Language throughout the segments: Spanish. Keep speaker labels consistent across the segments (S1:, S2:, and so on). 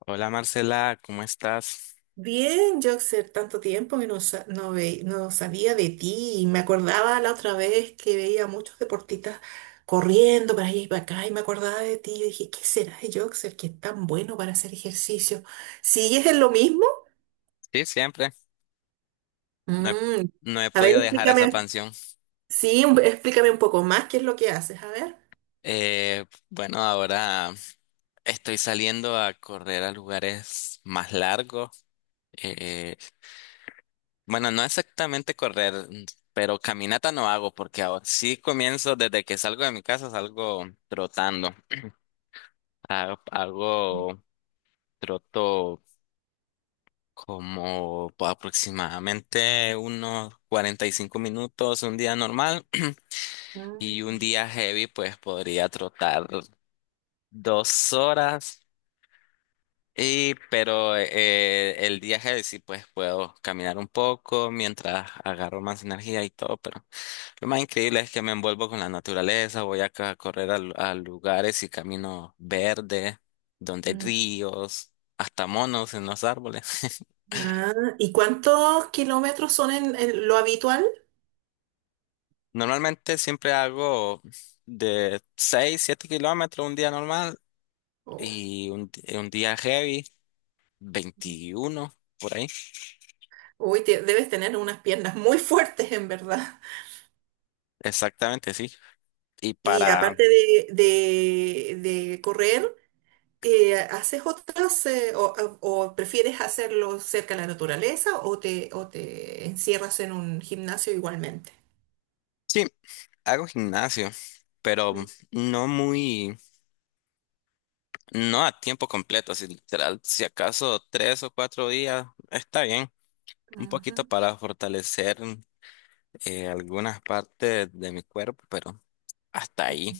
S1: Hola Marcela, ¿cómo estás?
S2: Bien, Joxer, tanto tiempo que no, no sabía de ti y me acordaba la otra vez que veía muchos deportistas corriendo para allá y para acá y me acordaba de ti. Yo dije, ¿qué será de Joxer que es tan bueno para hacer ejercicio? ¿Sigues en lo mismo?
S1: Sí, siempre. No he,
S2: Mm,
S1: no he
S2: A ver,
S1: podido dejar esa
S2: explícame,
S1: pansión.
S2: sí, explícame un poco más qué es lo que haces, a ver.
S1: Bueno, ahora estoy saliendo a correr a lugares más largos. Eh, bueno, no exactamente correr, pero caminata no hago porque ahora sí comienzo desde que salgo de mi casa, salgo trotando. Hago troto como aproximadamente unos 45 minutos un día normal. Y un
S2: Mm.
S1: día heavy, pues podría trotar dos horas. Pero el día heavy sí, pues puedo caminar un poco mientras agarro más energía y todo. Pero lo más increíble es que me envuelvo con la naturaleza. Voy a, correr a, a lugares y camino verde, donde hay
S2: Mm.
S1: ríos, hasta monos en los árboles.
S2: Ah, ¿y cuántos kilómetros son en lo habitual?
S1: Normalmente siempre hago de 6 7 kilómetros un día normal
S2: Oh.
S1: y un día heavy. 21 por ahí.
S2: Uy, debes tener unas piernas muy fuertes, en verdad.
S1: Exactamente, sí. Y
S2: Y
S1: para,
S2: aparte de, de correr, ¿haces otras o prefieres hacerlo cerca de la naturaleza o te encierras en un gimnasio igualmente?
S1: sí, hago gimnasio, pero
S2: Mm.
S1: no muy, no a tiempo completo, si literal, si acaso tres o cuatro días, está bien. Un
S2: Ujú.
S1: poquito para fortalecer algunas partes de mi cuerpo, pero hasta ahí.
S2: Mm.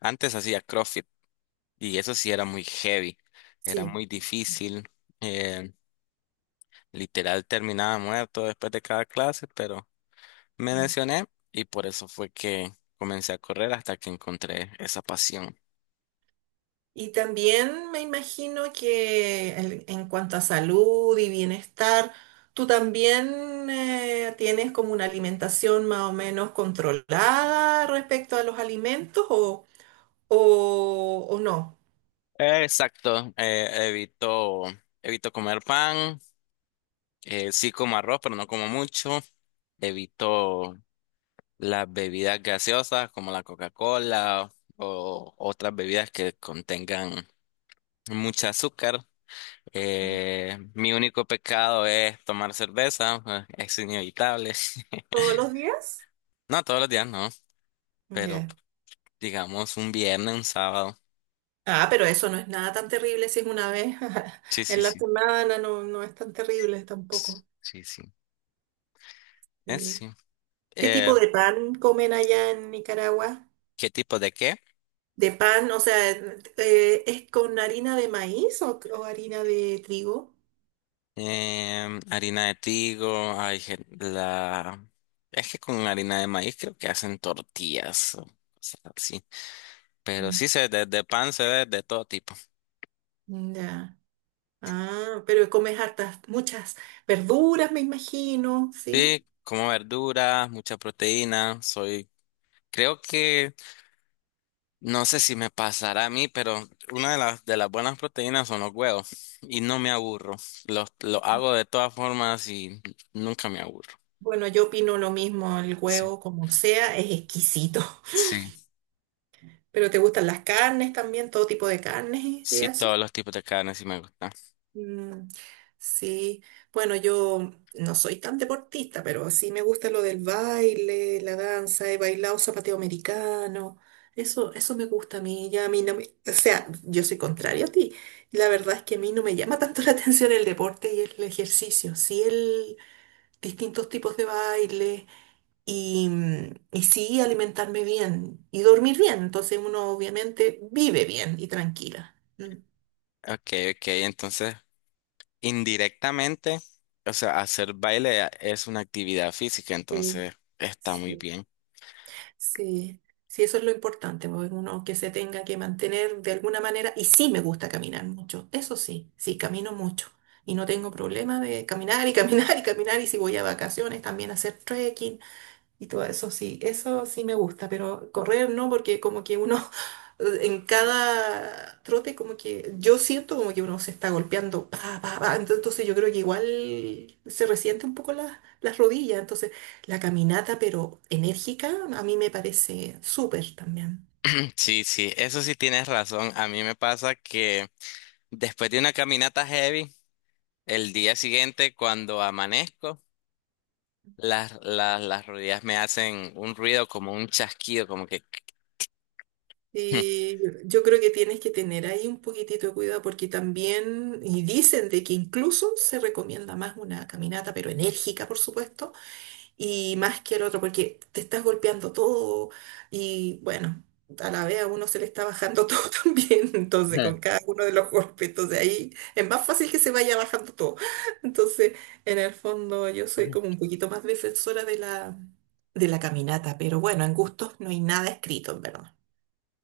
S1: Antes hacía CrossFit y eso sí era muy heavy, era
S2: Sí.
S1: muy difícil. eh, Literal terminaba muerto después de cada clase, pero me
S2: Mm.
S1: lesioné y por eso fue que comencé a correr hasta que encontré esa pasión.
S2: Y también me imagino que en cuanto a salud y bienestar, tú también tienes como una alimentación más o menos controlada respecto a los alimentos o no.
S1: Exacto, evito comer pan, sí como arroz, pero no como mucho. Evito las bebidas gaseosas como la Coca-Cola o otras bebidas que contengan mucho azúcar. Mi único pecado es tomar cerveza, es inevitable.
S2: Todos los días.
S1: No todos los días, no, pero
S2: Ya.
S1: digamos un viernes, un sábado.
S2: Ah, pero eso no es nada tan terrible si es una vez
S1: Sí, sí,
S2: en la
S1: sí.
S2: semana, no, no es tan terrible tampoco.
S1: Sí, sí. Es
S2: Sí.
S1: sí.
S2: ¿Qué
S1: Eh,
S2: tipo de pan comen allá en Nicaragua?
S1: ¿Qué tipo de qué?
S2: ¿De pan, o sea, es con harina de maíz o harina de trigo?
S1: Harina de trigo, hay la... Es que con harina de maíz creo que hacen tortillas o cosas así. Pero
S2: Mm.
S1: sí, se, de pan se ve de todo tipo.
S2: Ya. Ah, pero comes hartas, muchas verduras, me imagino, ¿sí?
S1: Sí, como verduras, mucha proteína. Soy, creo que, no sé si me pasará a mí, pero una de las buenas proteínas son los huevos. Y no me aburro. Los hago de todas formas y nunca me aburro.
S2: Bueno, yo opino lo mismo, el
S1: Sí.
S2: huevo, como sea, es exquisito.
S1: Sí,
S2: ¿Pero te gustan las carnes también, todo tipo de carnes y
S1: sí,
S2: eso?
S1: todos los tipos de carne sí me gustan.
S2: Mm, sí, bueno, yo no soy tan deportista, pero sí me gusta lo del baile, la danza, he bailado zapateo americano, eso me gusta a mí, ya a mí no me, o sea, yo soy contrario a ti, la verdad es que a mí no me llama tanto la atención el deporte y el ejercicio, sí el distintos tipos de baile, y, y sí alimentarme bien y dormir bien. Entonces uno obviamente vive bien y tranquila. Mm.
S1: Ok, ok, entonces indirectamente, o sea, hacer baile es una actividad física,
S2: Sí,
S1: entonces está muy
S2: sí.
S1: bien.
S2: Sí, sí, eso es lo importante, porque uno que se tenga que mantener de alguna manera. Y sí me gusta caminar mucho, eso sí, sí, camino mucho. Y no tengo problema de caminar y caminar y caminar. Y si voy a vacaciones, también hacer trekking. Y todo eso sí me gusta, pero correr no, porque como que uno en cada trote como que yo siento como que uno se está golpeando, pa, pa, pa, entonces yo creo que igual se resiente un poco las rodillas, entonces la caminata pero enérgica a mí me parece súper también.
S1: Sí, sí, eso sí tienes razón. A mí me pasa que después de una caminata heavy, el día siguiente cuando amanezco, las rodillas me hacen un ruido como un chasquido, como que...
S2: Y yo creo que tienes que tener ahí un poquitito de cuidado porque también, y dicen de que incluso se recomienda más una caminata, pero enérgica, por supuesto, y más que el otro, porque te estás golpeando todo y bueno, a la vez a uno se le está bajando todo también, entonces
S1: Ujú.
S2: con cada uno de los golpes, entonces ahí es más fácil que se vaya bajando todo. Entonces, en el fondo yo soy como un poquito más defensora de la caminata, pero bueno, en gustos no hay nada escrito, en verdad.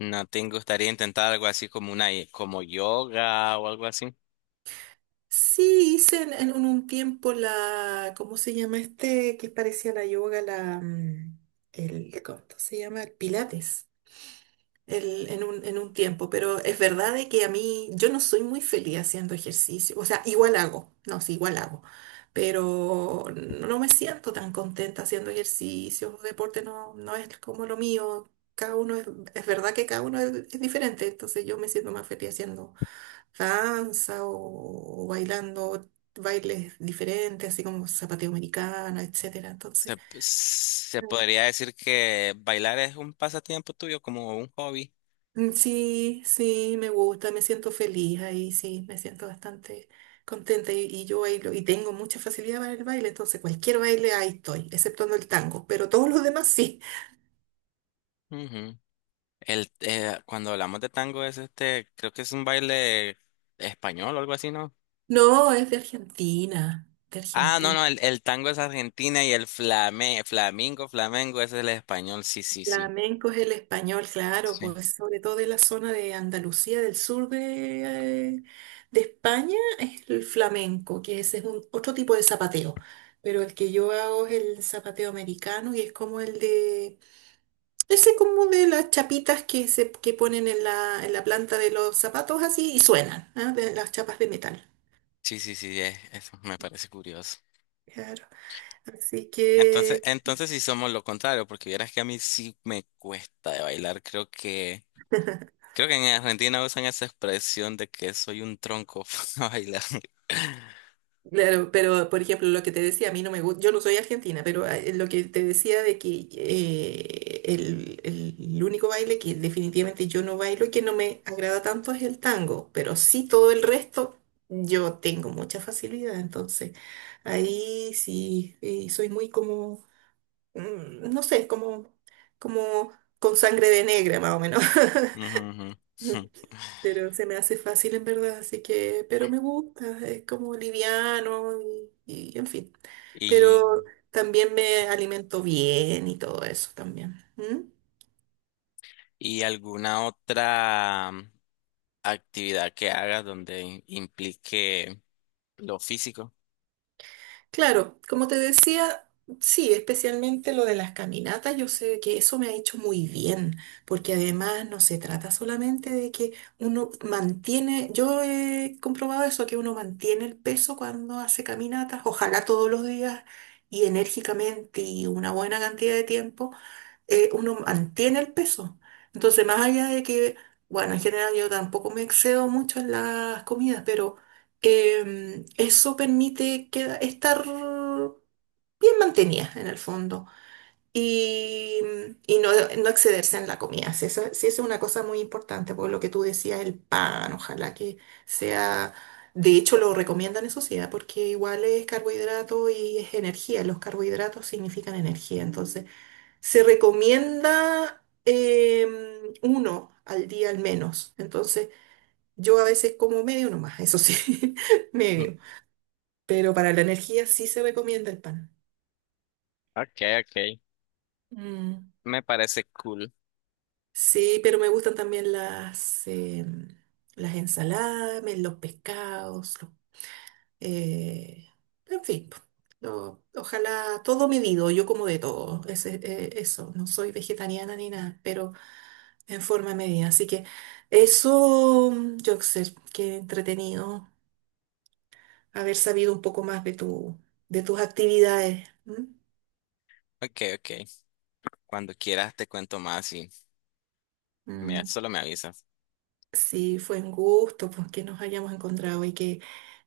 S1: ¿No te gustaría intentar algo así como una, como yoga o algo así?
S2: Sí, hice en un tiempo la, ¿cómo se llama este? Que parecía la yoga, la, mm, el, ¿cómo se llama? El Pilates. En un, en un tiempo, pero es verdad de que a mí yo no soy muy feliz haciendo ejercicio, o sea, igual hago, no, sí, igual hago, pero no me siento tan contenta haciendo ejercicio, deporte no, no es como lo mío, cada uno es verdad que cada uno es diferente, entonces yo me siento más feliz haciendo danza o bailando bailes diferentes, así como zapateo americano, etcétera, entonces...
S1: Se podría decir que bailar es un pasatiempo tuyo, como un hobby.
S2: Mm, sí, sí, me gusta, me siento feliz ahí, sí, me siento bastante contenta y yo bailo y tengo mucha facilidad para el baile, entonces cualquier baile ahí estoy, exceptuando el tango, pero todos los demás sí.
S1: Ujú. Cuando hablamos de tango es este, creo que es un baile español o algo así, ¿no?
S2: No, es de Argentina, de
S1: Ah, no,
S2: Argentina.
S1: no, el tango es Argentina y el flamengo es el español, sí, sí, sí.
S2: Flamenco es el español, claro,
S1: Sí,
S2: pues sobre todo de la zona de Andalucía, del sur de España, es el flamenco, que ese es un, otro tipo de zapateo, pero el que yo hago es el zapateo americano y es como el de... Ese como de las chapitas que se que ponen en la planta de los zapatos así y suenan, ¿ah? De las chapas de metal.
S1: sí, sí, sí, eso me parece curioso.
S2: Claro. Así
S1: Entonces,
S2: que...
S1: entonces sí somos lo contrario, porque vieras que a mí sí me cuesta de bailar, creo que... Creo que en Argentina usan esa expresión de que soy un tronco para bailar.
S2: Claro, pero por ejemplo, lo que te decía, a mí no me gusta, yo no soy argentina, pero ah, lo que te decía de que el único baile que definitivamente yo no bailo y que no me agrada tanto es el tango, pero sí todo el resto yo tengo mucha facilidad, entonces ahí sí, soy muy como mm, no sé, como, como con sangre de negra más o menos.
S1: Ujú, ujú.
S2: Pero se me hace fácil en verdad, así que, pero me gusta, es como liviano y en fin. Pero
S1: Y,
S2: también me alimento bien y todo eso también. ¿Mm?
S1: y alguna otra actividad que hagas donde implique lo físico.
S2: Claro, como te decía, sí, especialmente lo de las caminatas, yo sé que eso me ha hecho muy bien, porque además no se trata solamente de que uno mantiene, yo he comprobado eso, que uno mantiene el peso cuando hace caminatas, ojalá todos los días y enérgicamente y una buena cantidad de tiempo, uno mantiene el peso. Entonces, más allá de que, bueno, en general yo tampoco me excedo mucho en las comidas, pero eso permite que, estar bien mantenida en el fondo y, y no, no excederse en la comida. Si eso, si eso es una cosa muy importante, por lo que tú decías, el pan, ojalá que sea... De hecho, lo recomiendan eso sí, ¿ah? Porque igual es carbohidrato y es energía. Los carbohidratos significan energía. Entonces, se recomienda uno al día al menos. Entonces, yo a veces como medio nomás, eso sí,
S1: Mm.
S2: medio. Pero para la energía sí se recomienda el pan.
S1: Okay, okay.
S2: Mm.
S1: Me parece cool.
S2: Sí, pero me gustan también las, las ensaladas, los pescados, eh, en fin. Po. Ojalá todo medido, yo como de todo, eso, no soy vegetariana ni nada, pero en forma de medida. Así que eso, Joxer, qué entretenido haber sabido un poco más de tu, de tus actividades. ¿Mm?
S1: Okay, okay. Cuando quieras te cuento más y me,
S2: Mm.
S1: solo me avisas.
S2: Sí, fue un gusto pues, que nos hayamos encontrado y que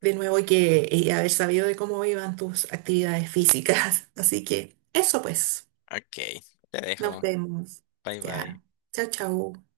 S2: de nuevo y que y haber sabido de cómo iban tus actividades físicas. Así que eso pues,
S1: Okay, te
S2: nos
S1: dejo.
S2: vemos.
S1: Bye bye.
S2: Ya. Chao, chao.